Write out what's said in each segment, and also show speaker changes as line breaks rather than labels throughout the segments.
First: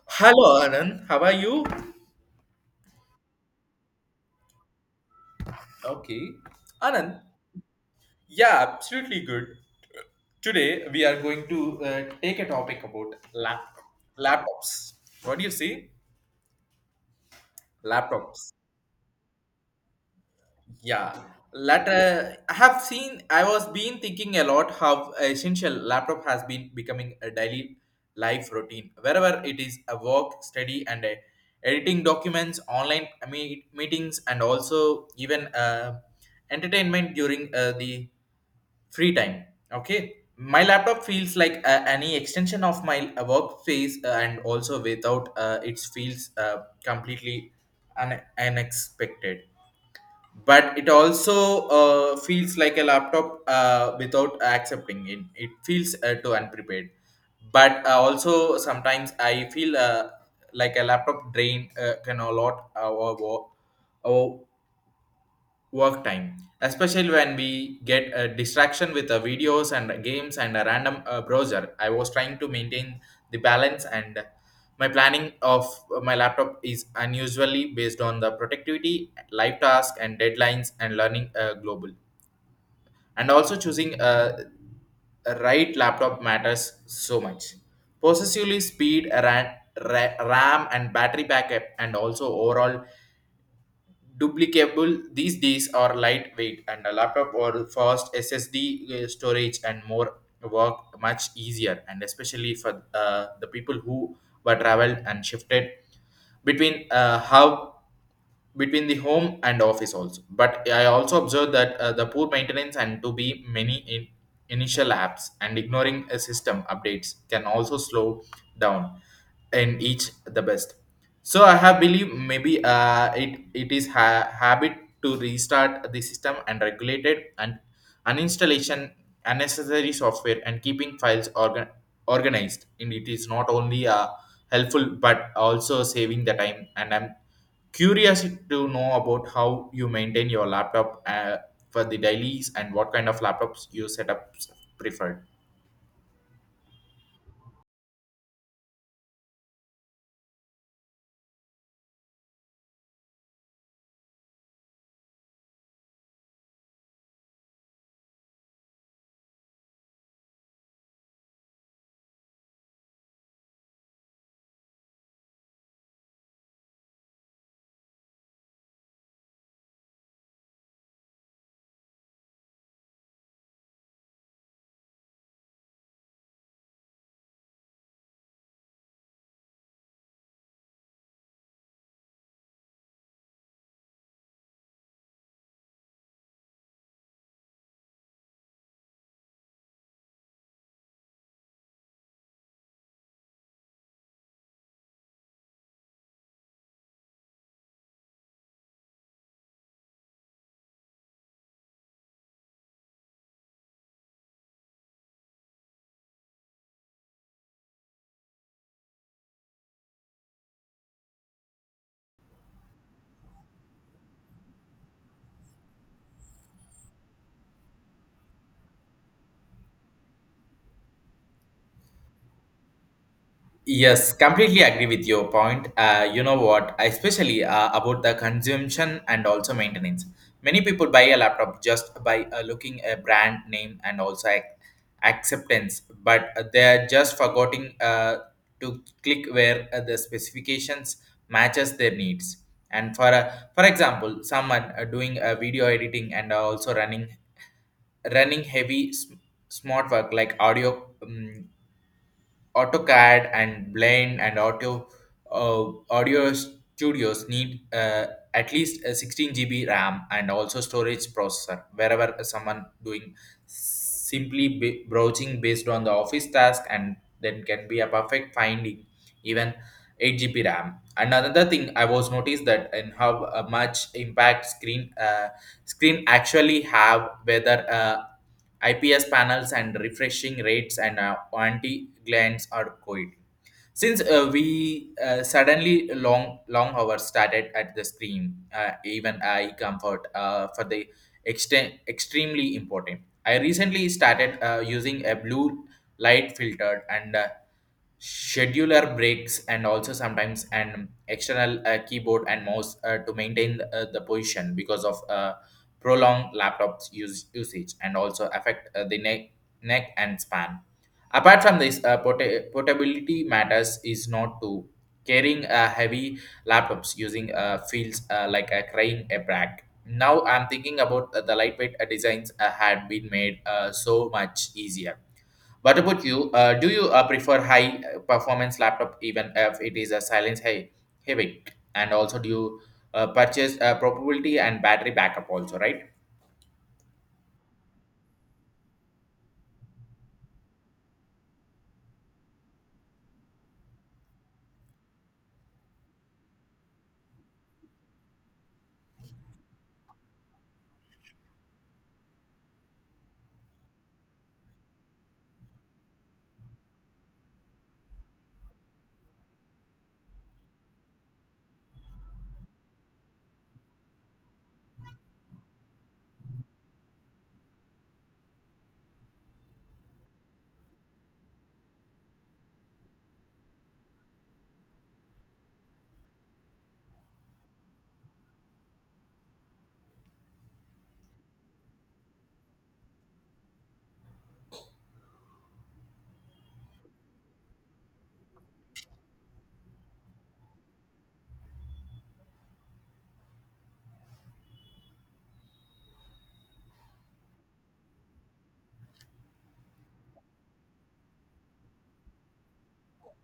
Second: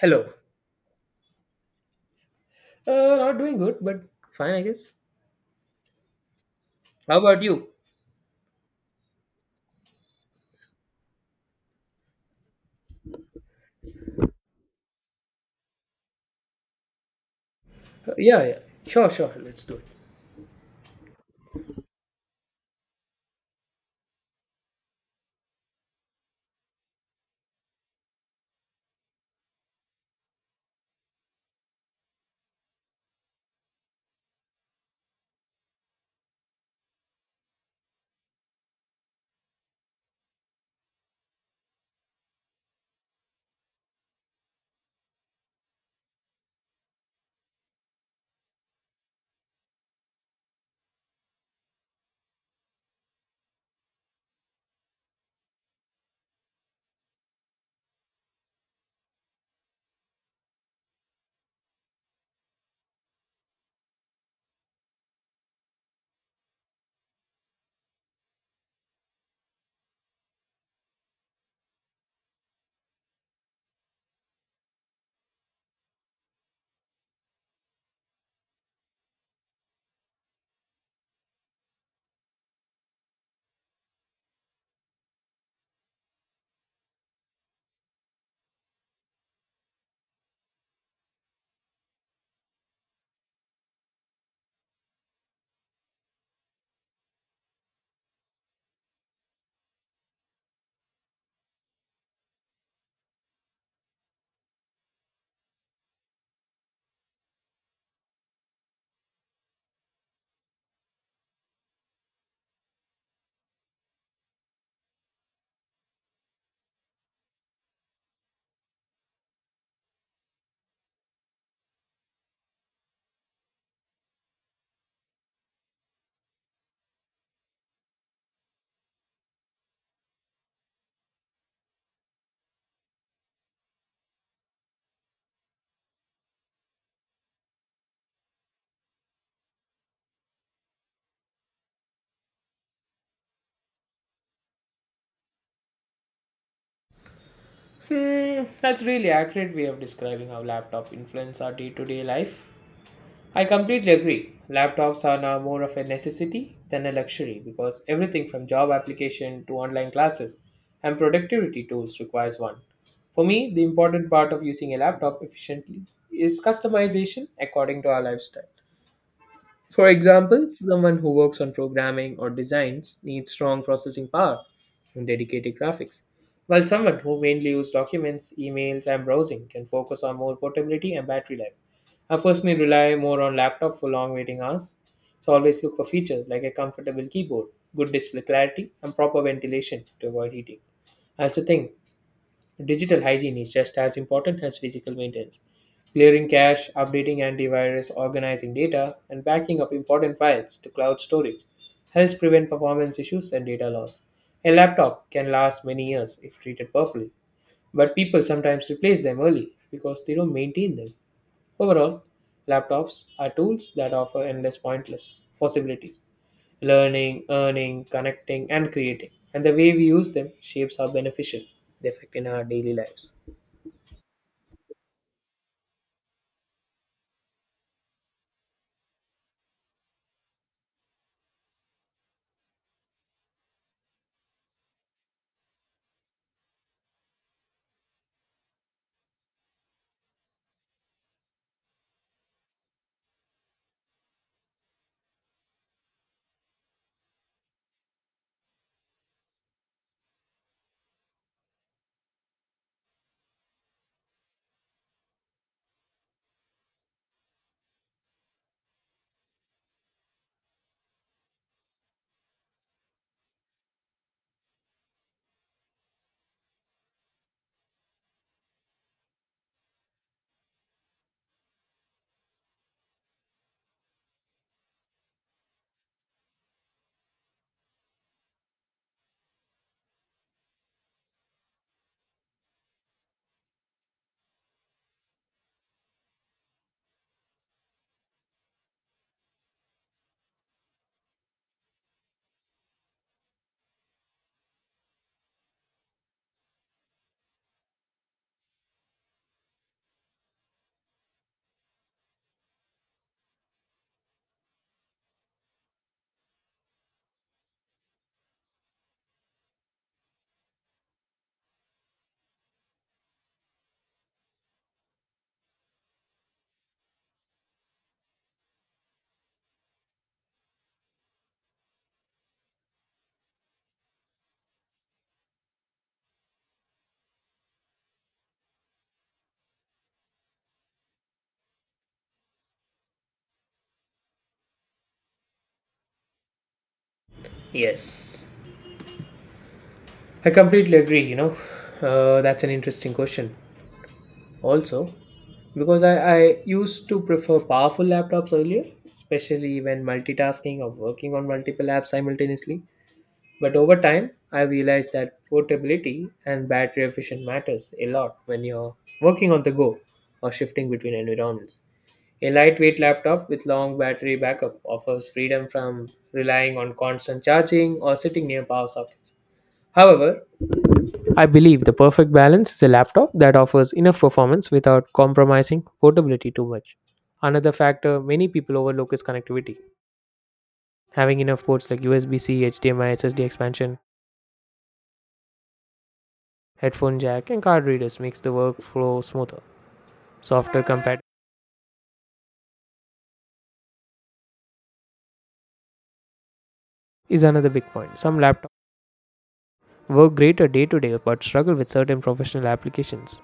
Hello.
Hello, Anand. How are you?
Not doing good, but fine, I guess.
Okay.
How
Anand,
about you?
yeah, absolutely good. Today we are going to take a topic about laptops. What do you see?
Uh, yeah,
Laptops.
yeah. Sure, sure. Let's do it.
Yeah, latter I have seen. I was been thinking a lot how essential laptop has been becoming a daily life routine. Wherever it is, a work, study, and editing documents, online meetings, and also even entertainment during the free time. Okay, my laptop feels like any extension of my workspace, and also without it feels completely unexpected, but it also feels like a laptop without accepting it feels too unprepared, but also sometimes I feel like a laptop drain can a lot or work time, especially when we get a distraction with the videos and games and a random browser. I was trying to maintain the balance, and my planning of my laptop is unusually based on the productivity life task and deadlines and learning global. And also choosing a right laptop matters so much, possessively speed RAM and battery backup and also overall duplicable these days are lightweight, and a laptop or fast ssd storage and more work much easier, and especially for the people who were traveled and shifted between hub between the home and office also. But I also observed that the poor maintenance and to be many in initial apps and ignoring a system updates can also slow down in each the best. So I have believe maybe it is habit to restart the system and regulate it, and uninstallation unnecessary software and keeping files organized, and it is not only helpful but also saving the time. And I'm curiosity to know about how you maintain your laptop for the dailies and what kind of laptops you set up preferred.
Hmm, that's really accurate way of describing how laptop influence our day-to-day life. I completely agree. Laptops are now more of a necessity than a luxury because everything from job application to online classes and productivity tools requires one. For me, the important part of using a laptop efficiently is customization according to our lifestyle. For example, someone who works on programming or designs needs strong processing power and dedicated graphics, while someone who mainly uses documents, emails, and browsing can focus on more portability and battery life. I personally rely more on laptop for long waiting hours, so always look for features like a comfortable keyboard, good display clarity, and proper ventilation to avoid heating. I also think digital hygiene is just as important as physical maintenance. Clearing cache, updating antivirus, organizing data, and backing up important files to cloud storage helps prevent performance issues and data loss. A laptop can last many years if treated properly, but people sometimes replace them early because they don't maintain them. Overall, laptops are tools that offer endless pointless possibilities, learning, earning, connecting, and creating. And the way we use them shapes how beneficial they affect in our daily lives.
Yes, completely agree with your point. Especially about the consumption and also maintenance. Many people buy a laptop just by looking a brand name and also acceptance, but they are just forgetting to click where the specifications matches their needs. And for example, someone doing video editing and also running heavy smart work like audio, AutoCAD and Blend and audio studios need at least a 16 GB RAM and also storage processor, wherever someone doing simply browsing based on the office task, and then can be a perfect finding even 8 GB RAM. And another thing I was noticed that in how much impact screen actually have, whether IPS panels and refreshing rates and anti glands are quiet. Since we suddenly long hours started at the screen, even eye comfort for the extent extremely important. I recently started using a blue light filtered and scheduler breaks, and also sometimes an external keyboard and mouse to maintain the position, because of prolong laptops usage and also affect the neck and span. Apart from this, portability matters is not to carrying a heavy laptops using feels like a crying a brag. Now I'm thinking about the lightweight designs had been made so much easier. What about you? Do you prefer high performance laptop even if it is a silence high heavy? And also, do you purchase probability and battery backup also, right?
Yes, I completely agree. That's an interesting question. Also, because I used to prefer powerful laptops earlier, especially when multitasking or working on multiple apps simultaneously. But over time, I realized that portability and battery efficient matters a lot when you're working on the go or shifting between environments. A lightweight laptop with long battery backup offers freedom from relying on constant charging or sitting near power sockets. However, I believe the perfect balance is a laptop that offers enough performance without compromising portability too much. Another factor many people overlook is connectivity. Having enough ports like USB C, HDMI, SSD expansion, headphone jack, and card readers makes the workflow smoother. Software compatibility is another big point. Some laptops work great day to day but struggle with certain professional applications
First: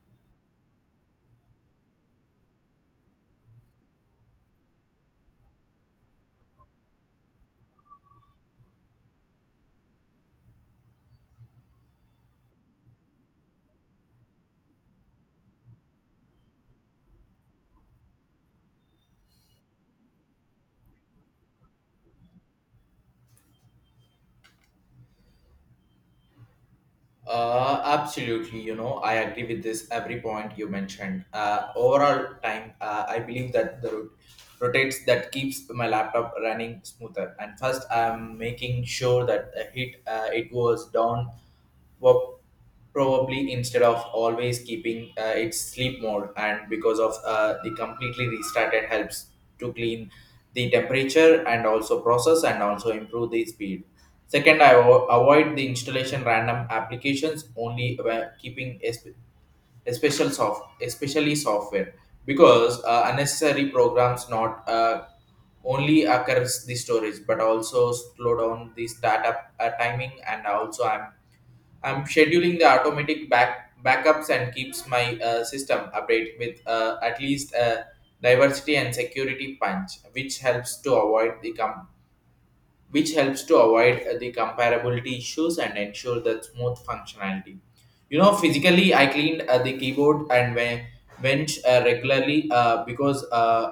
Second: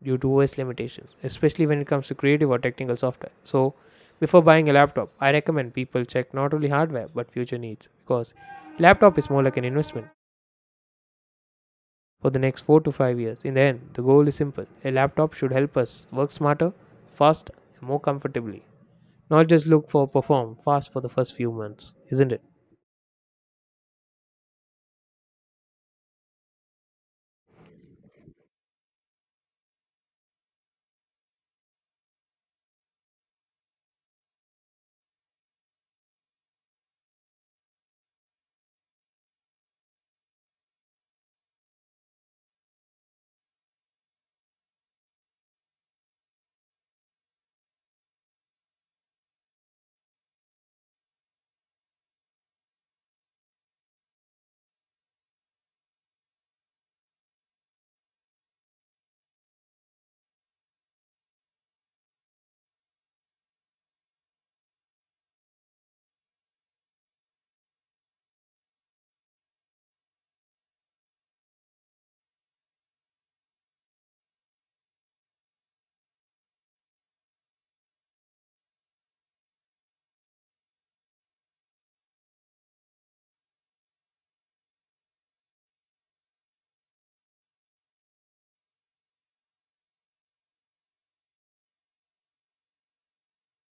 due to OS limitations, especially when it comes to creative or technical software. So, before buying a laptop, I recommend people check not only hardware but future needs because laptop is more like an investment for the next 4 to 5 years. In the end, the goal is simple. A laptop should help us work smarter, faster, and more comfortably, not just look for perform fast for the first few months, isn't it?
Absolutely. You know, I agree with this every point you mentioned. Overall time, I believe that the rotates that keeps my laptop running smoother. And first, I'm making sure that the heat it was down well, probably instead of always keeping its sleep mode, and because of the completely restarted helps to clean the temperature and also process and also improve the speed. Second, I avoid the installation random applications only when keeping special soft especially software, because unnecessary programs not only occurs the storage but also slow down the startup timing. And also I'm scheduling the automatic backups and keeps my system update with at least a diversity and security punch, which helps to avoid which helps to avoid the comparability issues and ensure that smooth functionality. You know, physically I cleaned the keyboard and bench regularly, because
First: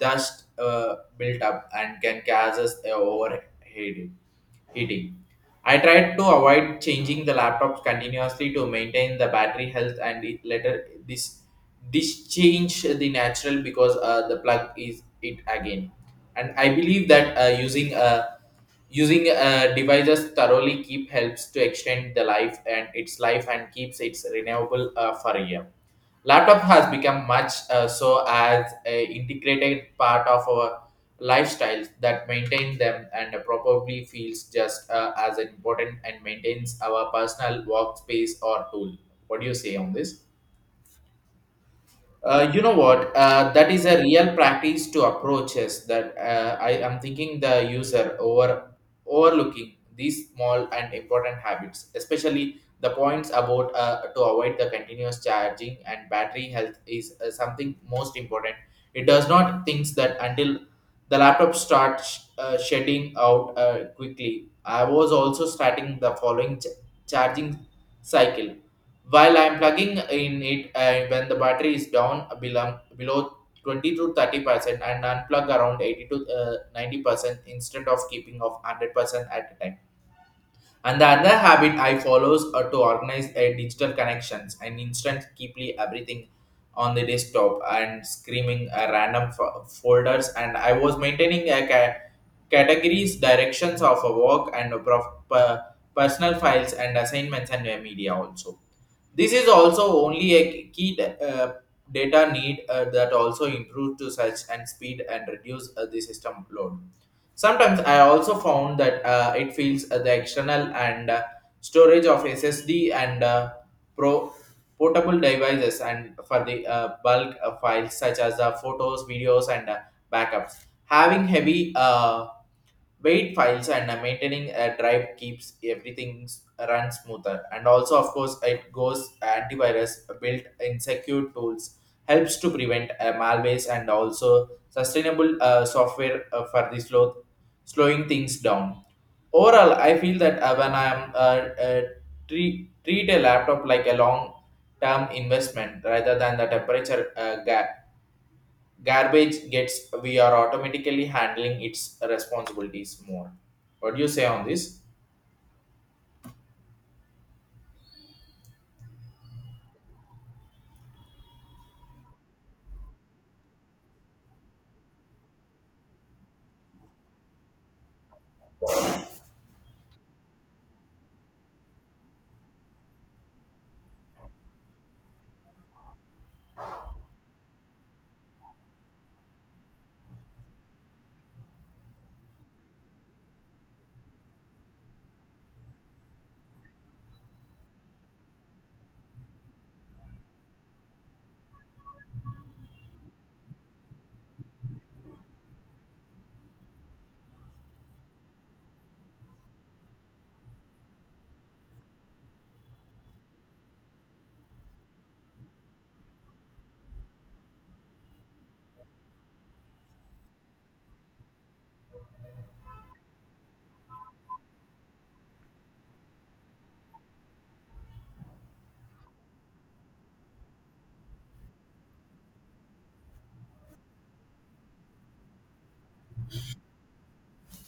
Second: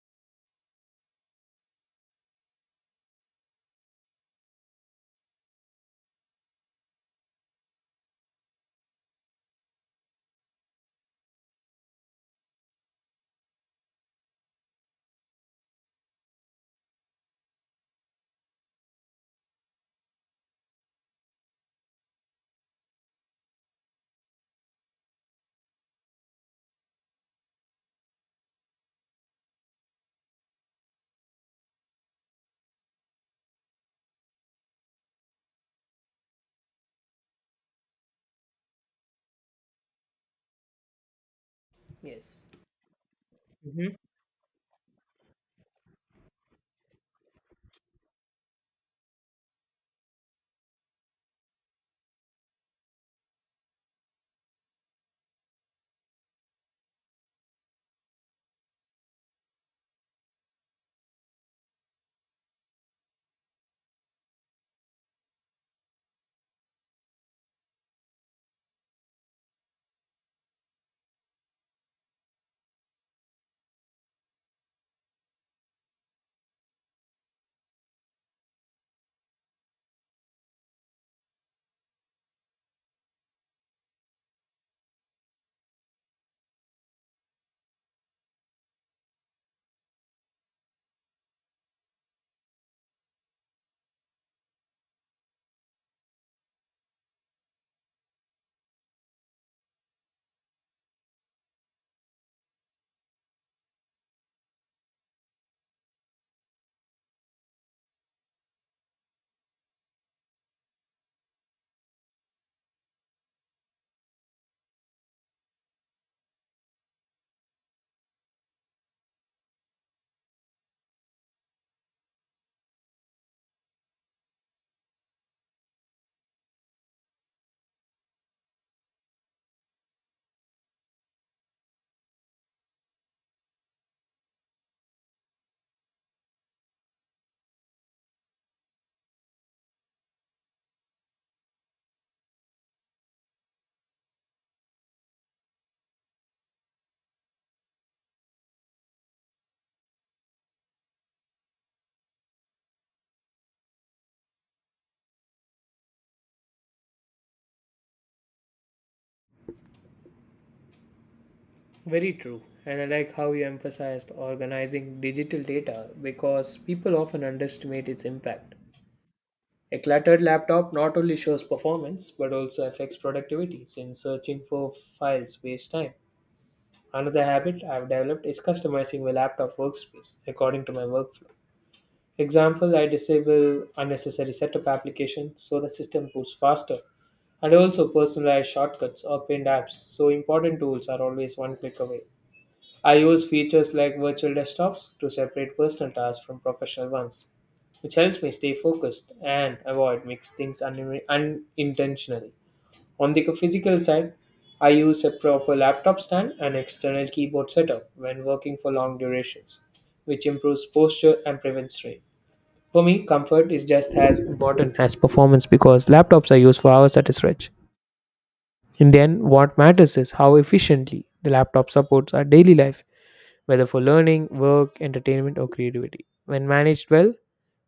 dust built up and can causes overheating heating. I tried to avoid changing the laptops continuously to maintain the battery health, and it later this change the natural because the plug is it again. And I believe that using a Using devices thoroughly keep helps to extend the life and its life and keeps its renewable for a year. Laptop has become much so as a integrated part of our lifestyles that maintain them and probably feels just as important, and maintains our personal workspace or tool. What do you say on this? You know what? That is a real practice to approaches that I am thinking the user overlooking these small and important habits, especially the points about to avoid the continuous charging and battery health is something most important. It does not thinks that until the laptop starts shedding out quickly. I was also starting the following charging cycle while I'm plugging in it when the battery is down below 20 to 30%, and unplug around 80 to 90%, instead of keeping of 100% at a time. And the other habit I follows are to organize a digital connections and instant keeply everything on the desktop and screaming a random folders. And I was maintaining a categories, directions of a work and a personal files and assignments and media also. This is also only a key data need that also improve to such and speed and reduce the system load. Sometimes I also found that it feels the external and storage of SSD and pro portable devices and for the bulk files such as photos, videos, and backups. Having heavy weight files and maintaining a drive keeps everything run smoother. And also, of course, it goes antivirus built in secure tools helps to prevent malwares, and also sustainable software for the slowing things down. Overall, I feel that when I am treat a laptop like a long term investment rather than the temperature garbage gets, we are automatically handling its responsibilities more. What do you say on this?
Very true. And I like how you emphasized organizing digital data because people often underestimate its impact. A cluttered laptop not only shows performance but also affects productivity since searching for files wastes time. Another habit I've developed is customizing my laptop workspace according to my workflow. For example, I disable unnecessary setup applications so the system boots faster and also personalize shortcuts or pinned apps, so important tools are always one click away. I use features like virtual desktops to separate personal tasks from professional ones, which helps me stay focused and avoid mixed things unintentionally. On the physical side, I use a proper laptop stand and external keyboard setup when working for long durations, which improves posture and prevents strain. For me, comfort is just as important as performance because laptops are used for hours at a stretch. In the end, what matters is how efficiently the laptop supports our daily life, whether for learning, work, entertainment, or creativity. When managed well,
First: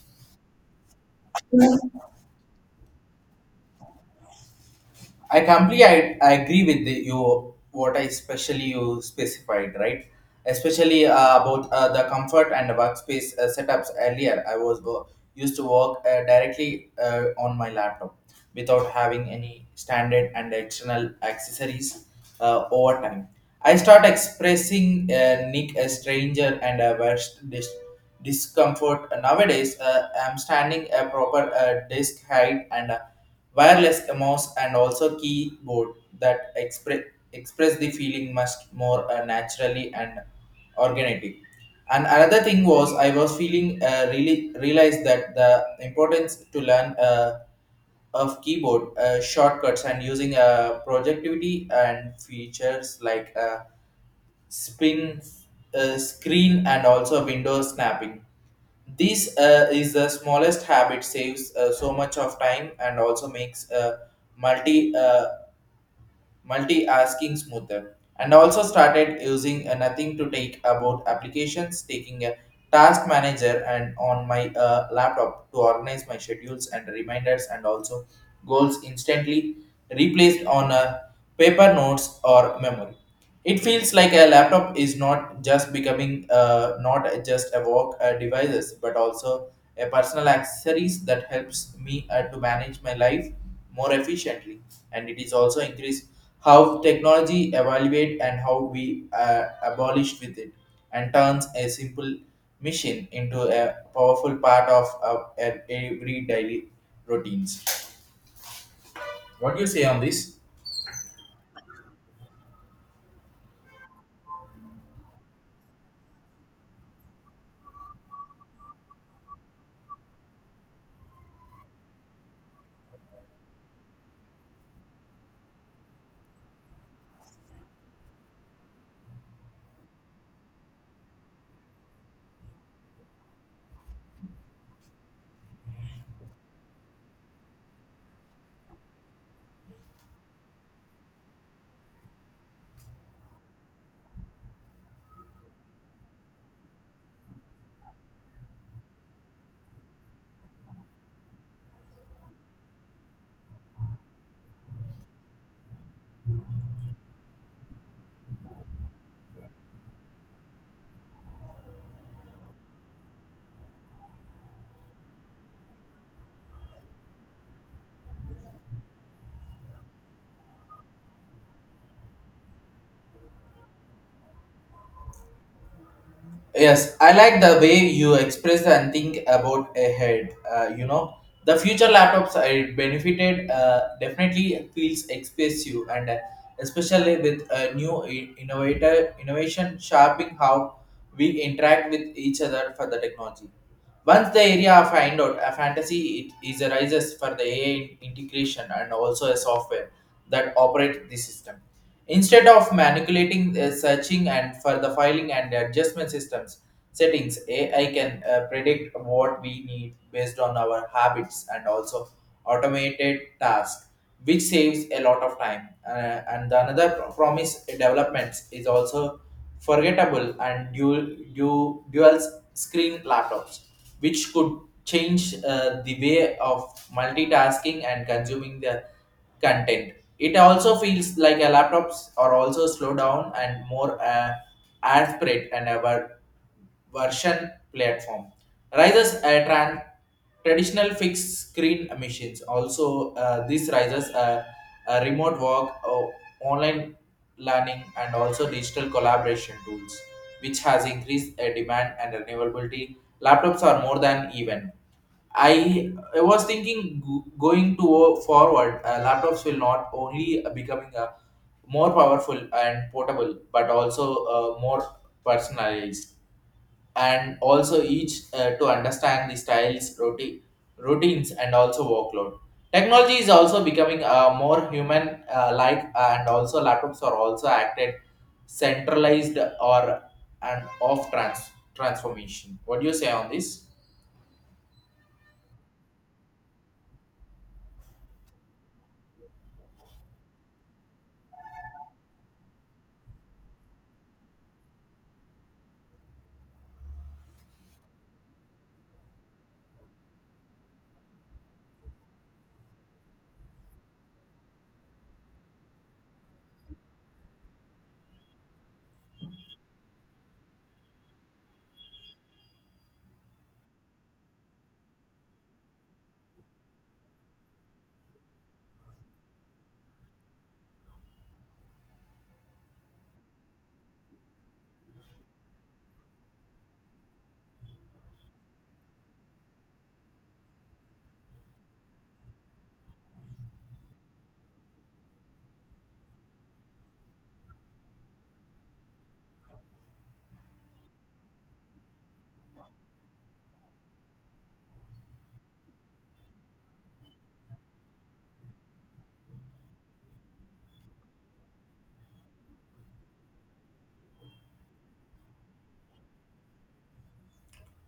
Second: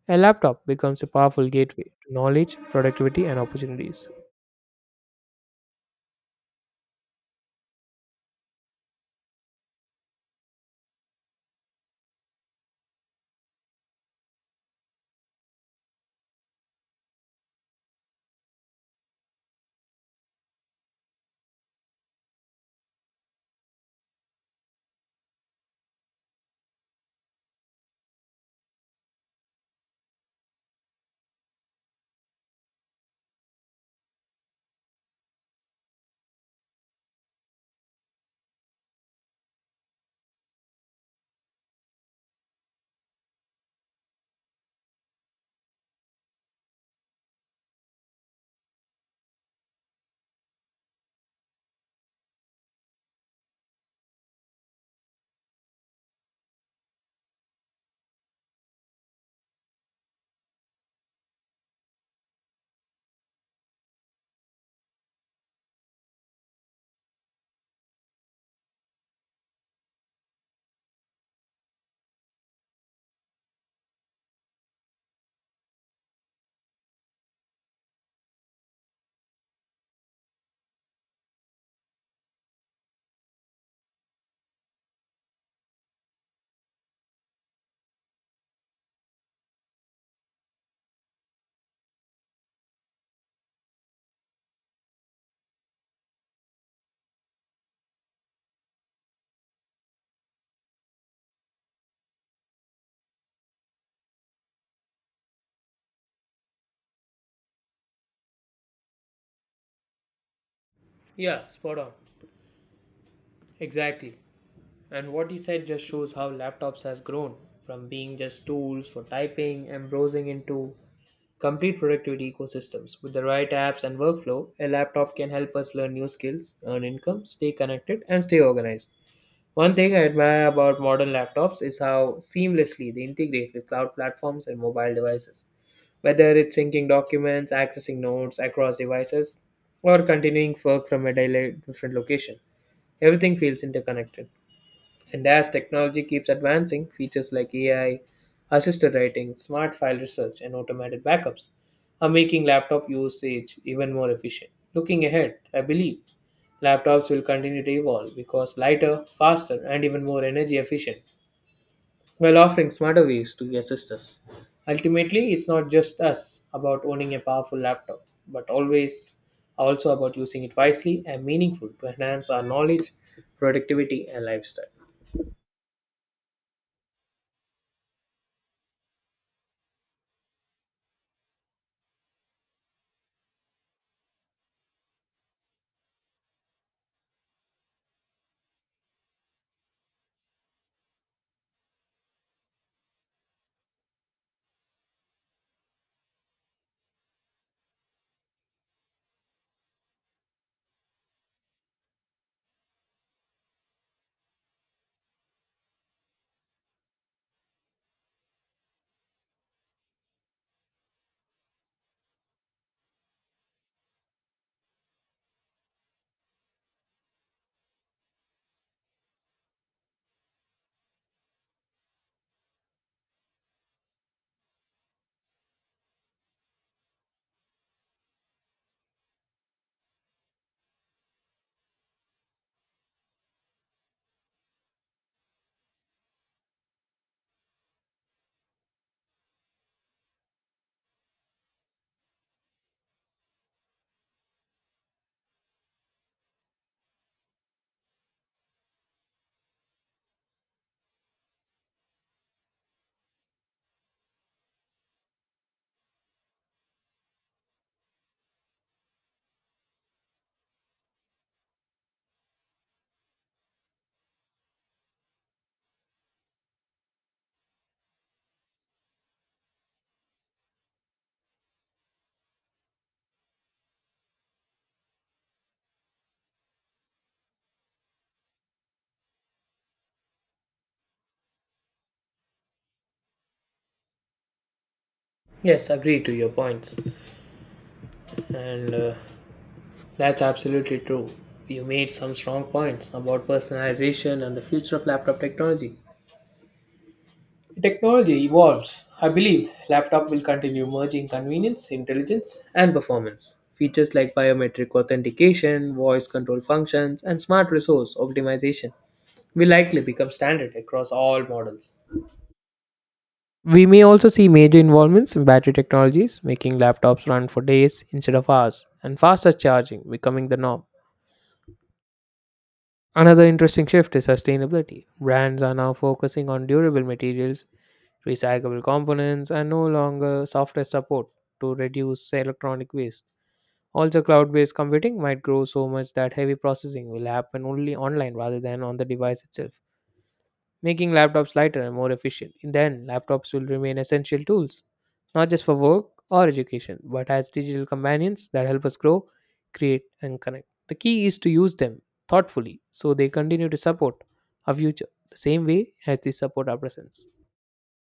a laptop becomes a powerful gateway to knowledge, productivity, and opportunities.
I agree with the, you what I especially you specified right, especially about the comfort and workspace setups. Earlier, I was used to work directly on my laptop without having any standard and external accessories over time. I start expressing Nick a stranger and a worst discomfort. Nowadays, I'm standing a proper desk height and wireless mouse and also keyboard that express the feeling much more naturally and organically. And another thing was I was feeling really realized that the importance to learn of keyboard shortcuts and using projectivity and features like spin screen and also window snapping. This is the smallest habit saves so much of time and also makes multi uh, multi-asking smoother. And also started using nothing to take about applications taking a task manager and on my laptop to organize my schedules and reminders and also goals instantly replaced on a paper notes or memory. It feels like a laptop is not just becoming not just a work devices, but also a personal accessories that helps me to manage my life more efficiently. And it is also increased how technology evaluate and how we abolished with it, and turns a simple machine into a powerful part of every daily routines. What do you say on this?
Yeah, spot on. Exactly. And what you said just shows how laptops has grown from being just tools for typing and browsing into complete productivity ecosystems. With the right apps and workflow, a laptop can help us learn new skills, earn income, stay connected, and stay organized. One thing I admire about modern laptops is how seamlessly they integrate with cloud platforms and mobile devices. Whether it's syncing documents, accessing notes across devices, or continuing work from a different location, everything feels interconnected. And as technology keeps advancing, features like AI, assisted writing, smart file research, and automated backups are making laptop usage even more efficient. Looking ahead, I believe laptops will continue to evolve because lighter, faster, and even more energy efficient, while offering smarter ways to assist us. Ultimately, it's not just us about owning a powerful laptop, but always also about using it wisely and meaningful to enhance our knowledge, productivity, and lifestyle.
Yes, I like the way you express and think about ahead. You know, the future laptops I benefited definitely feels expensive, and especially with new I- innovator innovation sharpening how we interact with each other for the technology. Once the area of find out a fantasy, it is arises for the AI integration and also a software that operate the system. Instead of manipulating, searching and for the filing and adjustment systems settings, AI can predict what we need based on our habits and also automated tasks, which saves a lot of time. And the another promise developments is also forgettable and dual screen laptops, which could change the way of multitasking and consuming the content. It also feels like a laptops are also slow down and more aspirate and a version platform. Rises a traditional fixed screen machines. Also, this rises a remote work, online learning and also digital collaboration tools, which has increased a demand and renewability. Laptops are more than even. I was thinking forward, laptops will not only becoming a more powerful and portable, but also more personalized and also each to understand the styles, routines, and also workload. Technology is also becoming more human like, and also laptops are also acted centralized or and off transformation. What do you say on this?
Yes, agree to your points, and that's absolutely true. You made some strong points about personalization and the future of laptop technology. Technology evolves. I believe laptop will continue merging convenience, intelligence, and performance. Features like biometric authentication, voice control functions, and smart resource optimization will likely become standard across all models. We may also see major involvements in battery technologies, making laptops run for days instead of hours, and faster charging becoming the norm. Another interesting shift is sustainability. Brands are now focusing on durable materials, recyclable components, and no longer software support to reduce electronic waste. Also, cloud based computing might grow so much that heavy processing will happen only online rather than on the device itself, making laptops lighter and more efficient. Then, laptops will remain essential tools, not just for work or education, but as digital companions that help us grow, create, and connect. The key is to use them thoughtfully so they continue to support our future the same way as they support our presence.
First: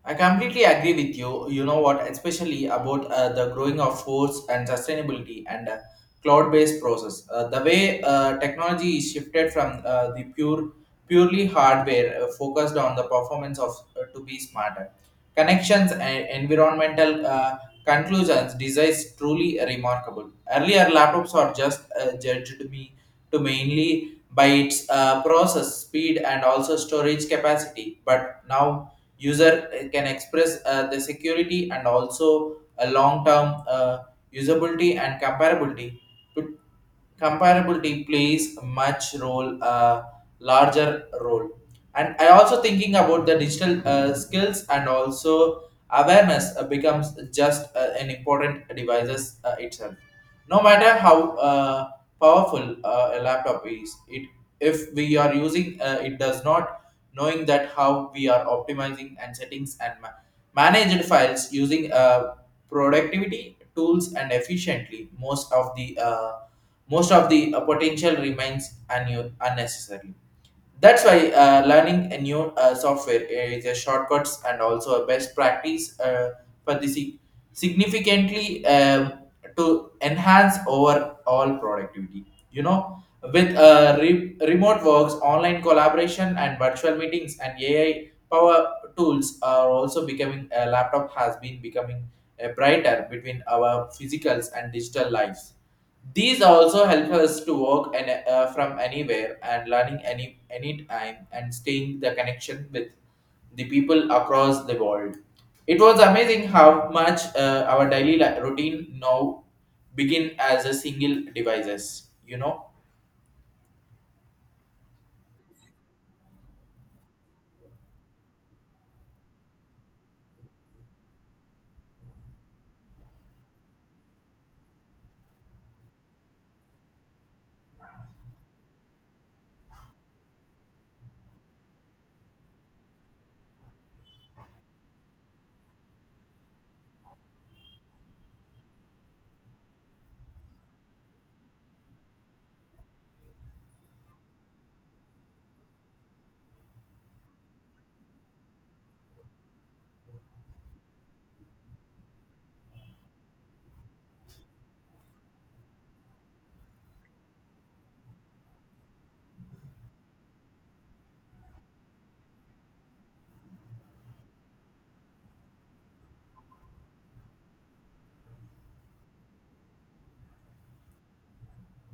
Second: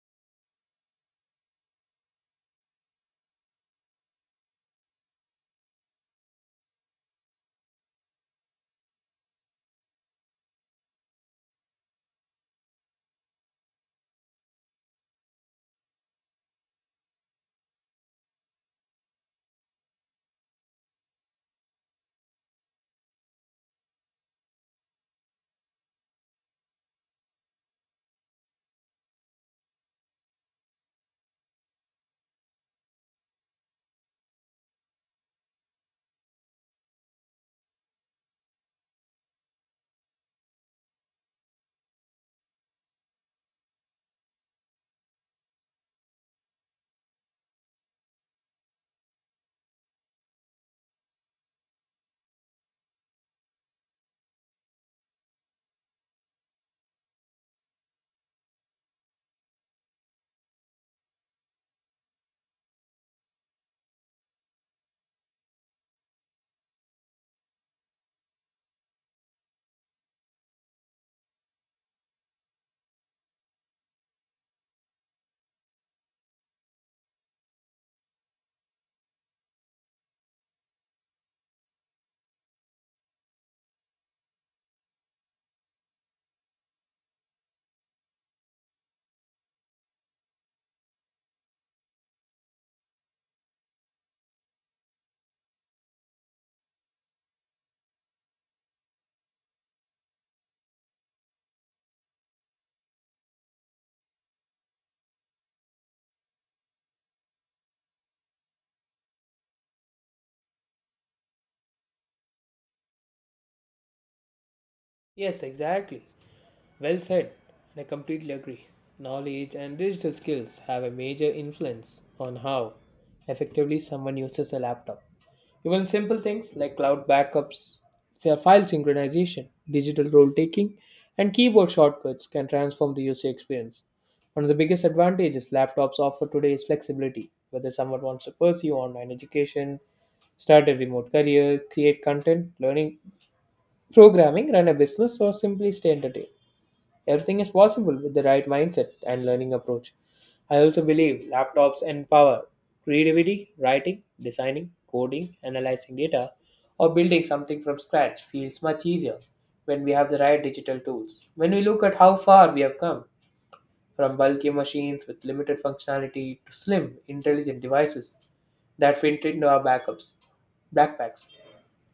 I completely agree with you. You know what, especially about the growing of force and sustainability and cloud-based process. The way technology is shifted from purely hardware focused on the performance of to be smarter. Connections and environmental conclusions designs truly remarkable. Earlier laptops are just judged me to mainly by its process speed and also storage capacity, but now user can express the security and also a long-term usability and comparability plays a much role larger role, and I also thinking about the digital skills and also awareness becomes just an important devices itself, no matter how powerful a laptop is it, if we are using it does not knowing that how we are optimizing and settings and managed files using productivity tools and efficiently, most of the potential remains unnecessary. That's why learning a new software is a shortcuts and also a best practice for the sig- significantly, to enhance overall productivity. You know, with remote works, online collaboration, and virtual meetings, and AI power tools are also becoming. A laptop has been becoming a brighter between our physicals and digital lives. These also help us to work and from anywhere and learning any time and staying the connection with the people across the world. It was amazing how much our daily routine now begin as a single devices. You know.
Yes, exactly. Well said, and I completely agree. Knowledge and digital skills have a major influence on how effectively someone uses a laptop. Even simple things like cloud backups, file synchronization, digital role taking, and keyboard shortcuts can transform the user experience. One of the biggest advantages laptops offer today is flexibility. Whether someone wants to pursue online education, start a remote career, create content, learning, programming, run a business, or simply stay entertained. Everything is possible with the right mindset and learning approach. I also believe laptops empower creativity, writing, designing, coding, analyzing data, or building something from scratch feels much easier when we have the right digital tools. When we look at how far we have come from bulky machines with limited functionality to slim, intelligent devices that fit into our backpacks,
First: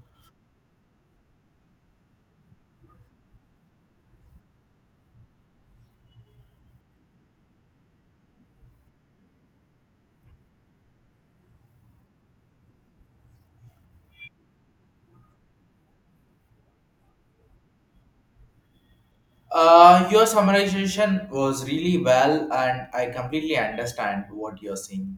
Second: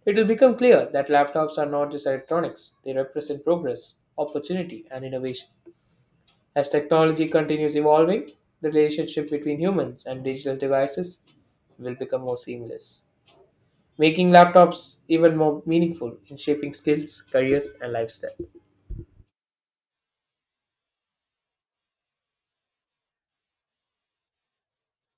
it will become clear that laptops are not just electronics, they represent progress, opportunity, and innovation. As technology continues evolving, the relationship between humans and digital devices will become more seamless, making laptops even more meaningful in shaping skills, careers, and lifestyle.
Your summarization was really well, and I completely understand what you're saying.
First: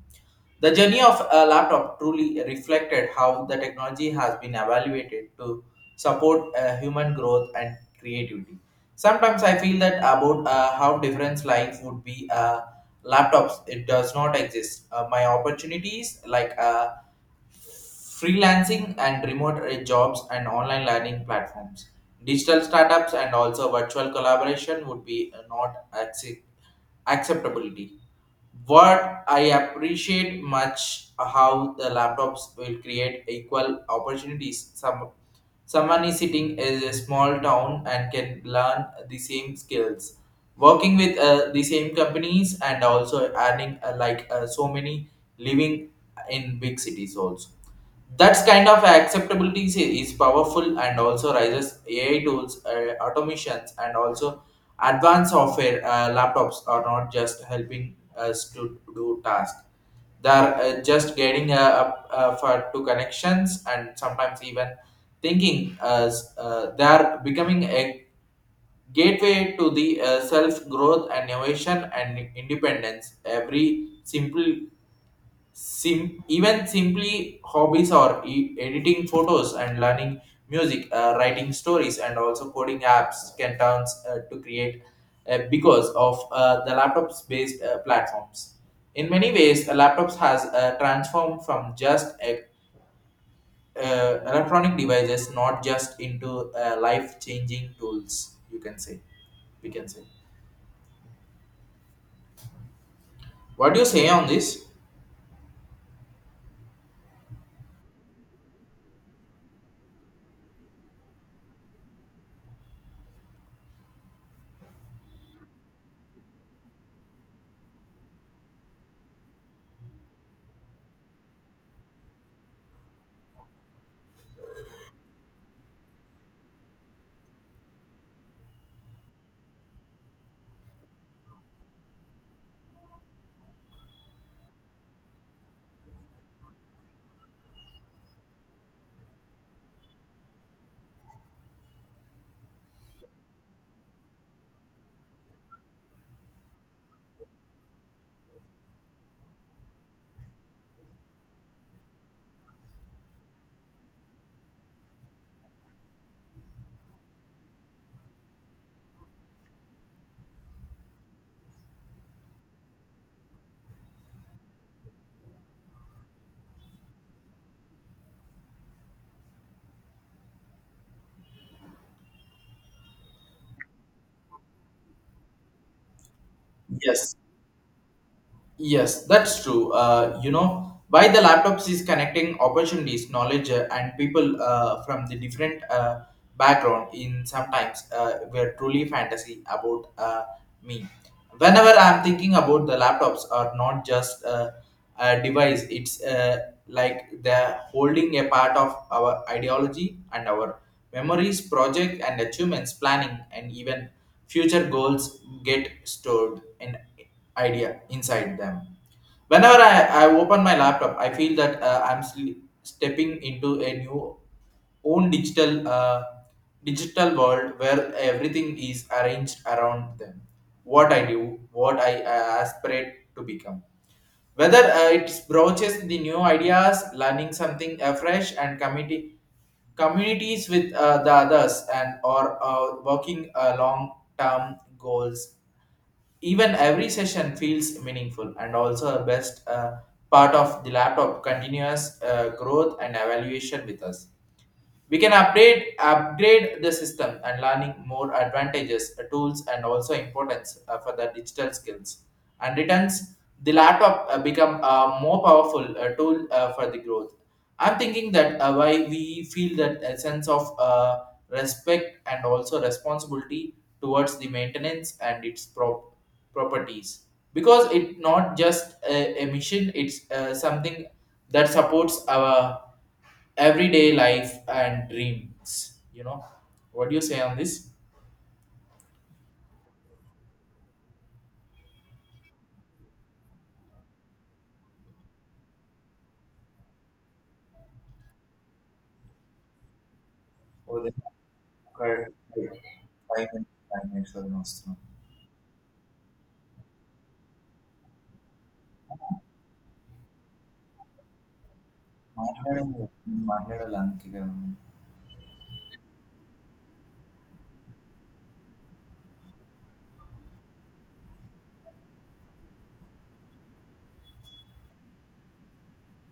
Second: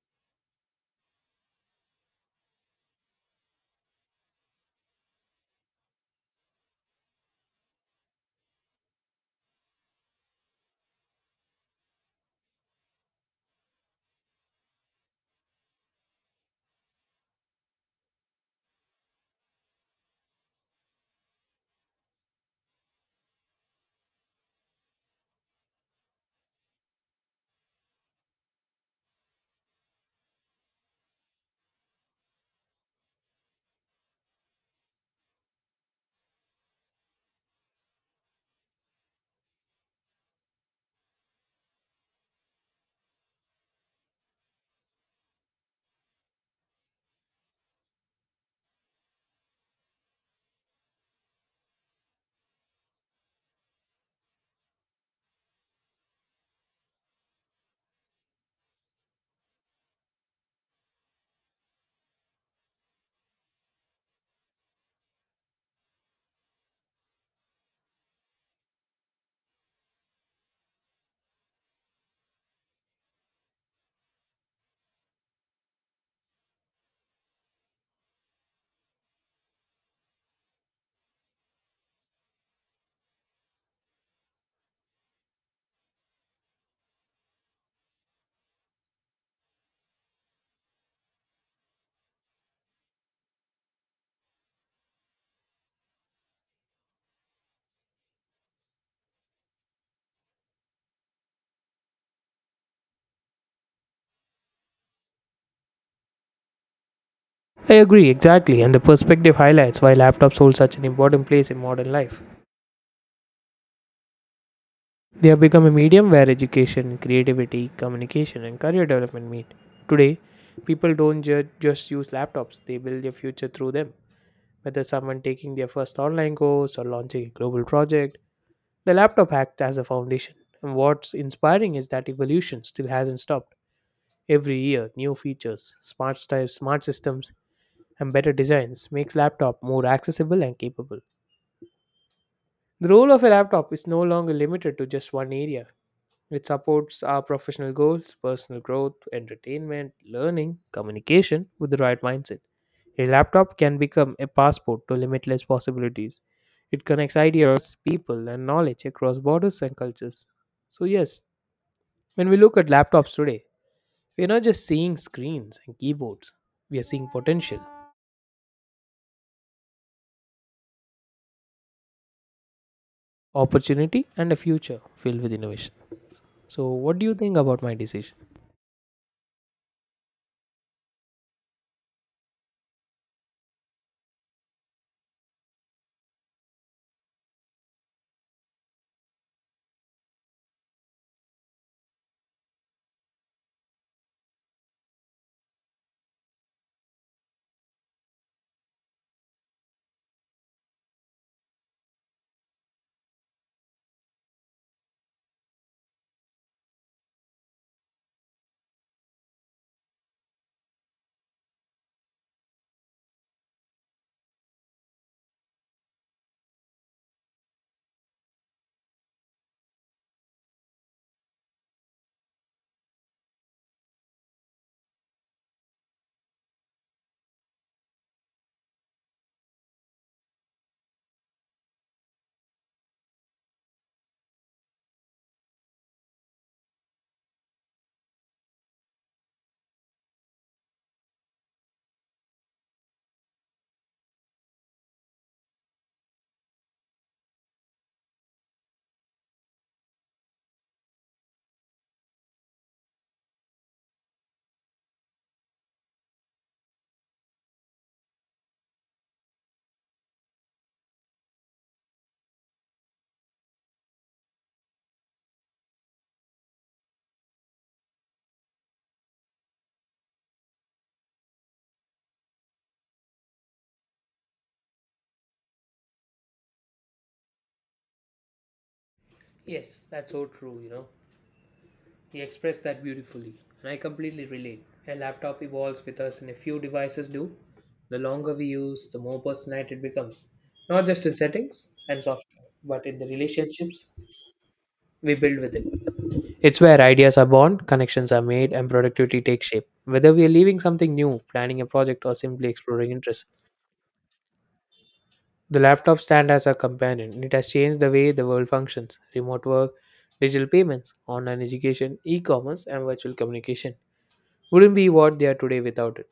The journey of a laptop truly reflected how the technology has been evaluated to support human growth and creativity. Sometimes I feel that about how different life would be laptops. It does not exist. My opportunities like freelancing and remote jobs and online learning platforms, digital startups and also virtual collaboration would be not accept- acceptability. What I appreciate much how the laptops will create equal opportunities. Someone is sitting in a small town and can learn the same skills, working with the same companies and also earning so many living in big cities also. That's kind of acceptability is powerful and also rises AI tools, automations, and also advanced software. Laptops are not just helping us to do tasks; they are just getting up for to connections and sometimes even thinking. As They are becoming a gateway to the self growth and innovation and independence. Even simply hobbies or editing photos and learning music, writing stories, and also coding apps can turn to create because of the laptops-based platforms. In many ways, the laptops has transformed from electronic devices, not just into life-changing tools. You can say, we can say. What do you say on this?
I agree, exactly, and the perspective highlights why laptops hold such an important place in modern life. They have become a medium where education, creativity, communication, and career development meet. Today, people don't just use laptops, they build their future through them. Whether someone taking their first online course or launching a global project, the laptop acts as a foundation, and what's inspiring is that evolution still hasn't stopped. Every year, new features, smart styles, smart systems, and better designs makes laptop more accessible and capable. The role of a laptop is no longer limited to just one area. It supports our professional goals, personal growth, entertainment, learning, communication with the right mindset. A laptop can become a passport to limitless possibilities. It connects ideas, people, and knowledge across borders and cultures. So, yes, when we look at laptops today, we are not just seeing screens and keyboards, we are seeing potential, opportunity, and a future filled with innovation. So, what do you
Yes.
think about my decision?
Yes, that's true. You know, why the laptops is connecting opportunities, knowledge, and people from the different background in sometimes were truly fantasy about me. Whenever I'm thinking about the laptops are not just a device, it's like they're holding a part of our ideology and our memories, project and achievements, planning, and even future goals get stored in idea inside them. Whenever I open my laptop, I feel that stepping into a new own digital digital world where everything is arranged around them. What I do, what I aspirate to become. Whether it broaches the new ideas, learning something afresh, and community communities with the others and or working long term goals, even every session feels meaningful and also the best part of the laptop continuous growth and evaluation with us. We can update upgrade the system and learning more advantages, tools, and also importance for the digital skills. And returns the laptop become a more powerful tool for the growth. I'm thinking that why we feel that a sense of respect and also responsibility towards the maintenance and its properties, because it not just a mission, it's something that supports our everyday life and dreams. You know, what do you say on this?
Yes, that's so true, you know. You expressed that beautifully, and I completely relate. A laptop evolves with us, and a few devices do. The longer we use, the more personalized it becomes, not
Over the
just in settings and
required
software,
five
but in the
minutes,
relationships
five minutes almost.
we build with it. It's where ideas are born, connections are made, and productivity takes shape. Whether we are leaving something new, planning a project, or simply
మాట్లాడండి.
exploring interests,
మాట్లాడాలి అందుకే కదా.
the laptop stand as a companion. It has changed the way the world functions, remote work, digital payments, online education, e commerce, and virtual communication wouldn't be what they are today without it.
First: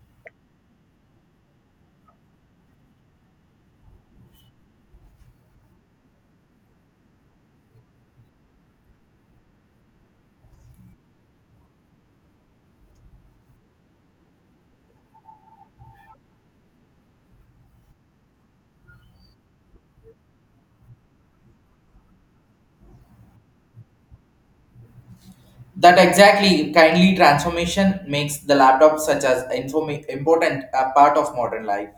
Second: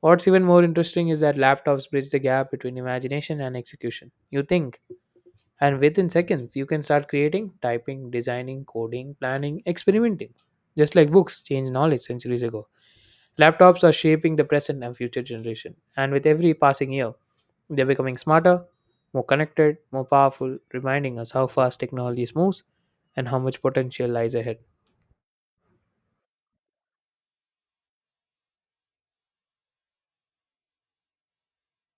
What's even more interesting is that laptops bridge the gap between imagination and execution. You think, and within seconds, you can start creating, typing, designing, coding, planning, experimenting. Just like books changed knowledge centuries ago. Laptops are shaping the present and future generation, and with every passing year, they're becoming smarter, more connected, more powerful, reminding us how fast technology moves and how much potential lies ahead.
That exactly kindly transformation makes the laptop such as important part of modern life.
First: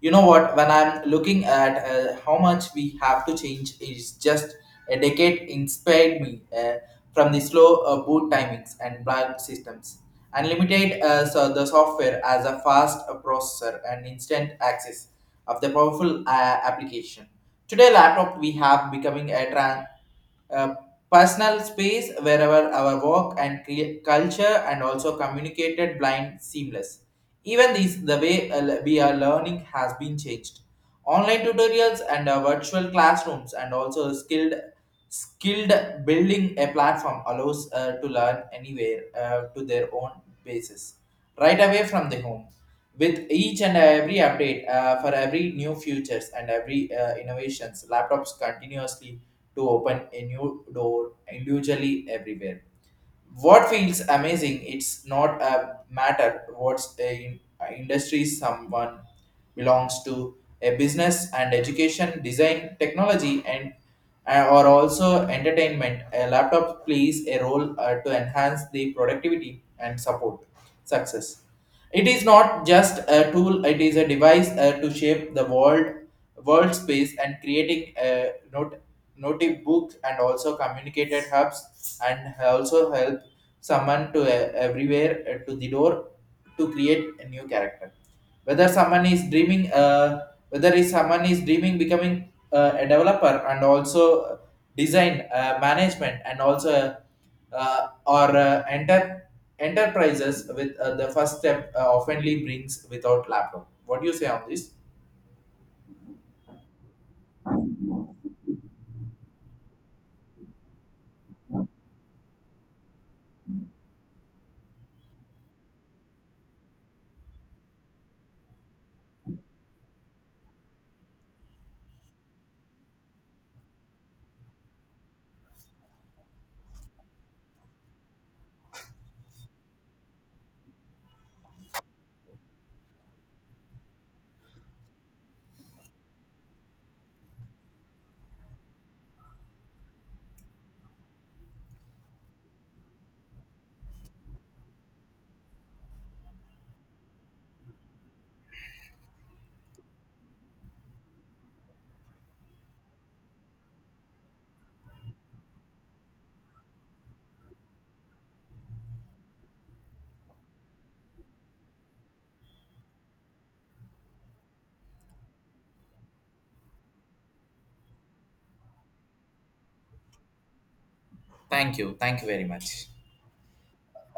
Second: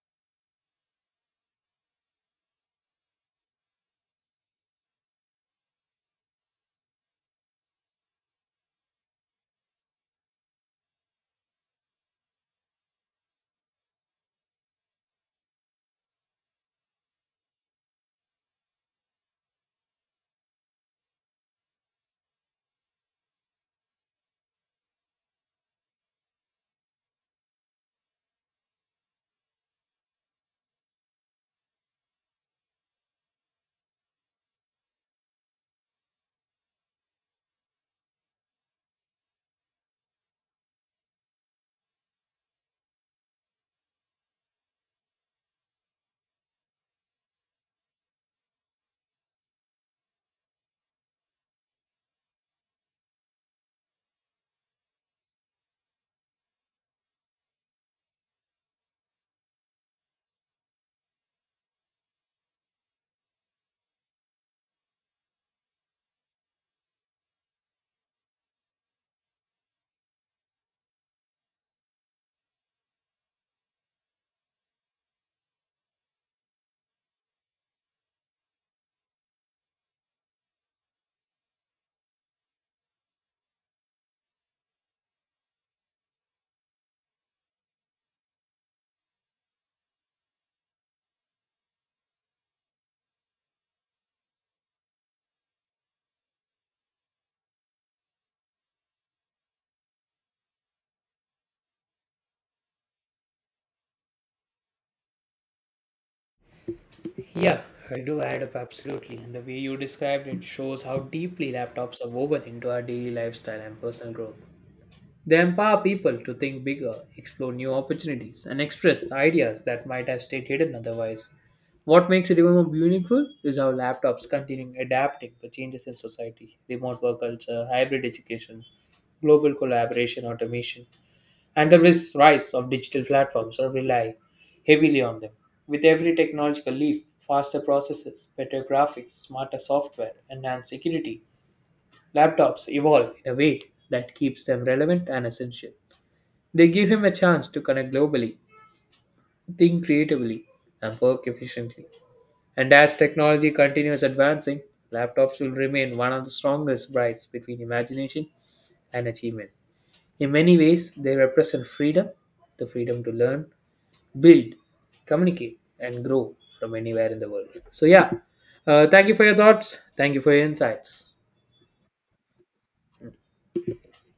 You know what? When I'm looking at how much we have to change, is just a decade inspired me from the slow boot timings and blind systems, unlimited so the software as a fast processor and instant access of the powerful application. Today, laptop we have becoming a trend, uh, personal space wherever our work and culture and also communicated blind seamless. Even these, the way we are learning has been changed. Online tutorials and virtual classrooms and also skilled building a platform allows to learn anywhere to their own basis, right away from the home. With each and every update for every new futures and every innovations, laptops continuously to open a new door individually everywhere. What feels amazing, it's not a matter what's a industry someone belongs to, a business and education design technology and or also entertainment, a laptop plays a role to enhance the productivity and support success. It is not just a tool, it is a device to shape the world, world space and creating a notebook and also communicated hubs and also help someone to everywhere to the door to create a new character. whether someone is dreaming uh, Whether is someone is dreaming becoming a developer and also design management and also or enter enterprises with the first step oftenly brings without laptop. What do you say on this?
Yeah, I do add up absolutely. And the way you described it shows how deeply laptops are woven into our daily lifestyle and personal growth. They empower people to think bigger, explore new opportunities, and express ideas that might have stayed hidden otherwise. What makes it even more meaningful is how laptops continue adapting to changes in society, remote work culture, hybrid education, global collaboration, automation, and the rise of digital platforms that rely heavily on them. With every technological leap, faster processors, better graphics, smarter software, enhanced security, laptops evolve in a way that keeps them relevant and essential. They give him a chance to connect globally, think creatively, and work efficiently. And as technology continues advancing, laptops will remain one of the strongest brides between imagination and achievement. In many ways, they represent freedom, the freedom to learn, build, communicate, and grow from anywhere in the world. So, yeah, thank you for your thoughts. Thank you for your insights.
Thank you. Thank you very much.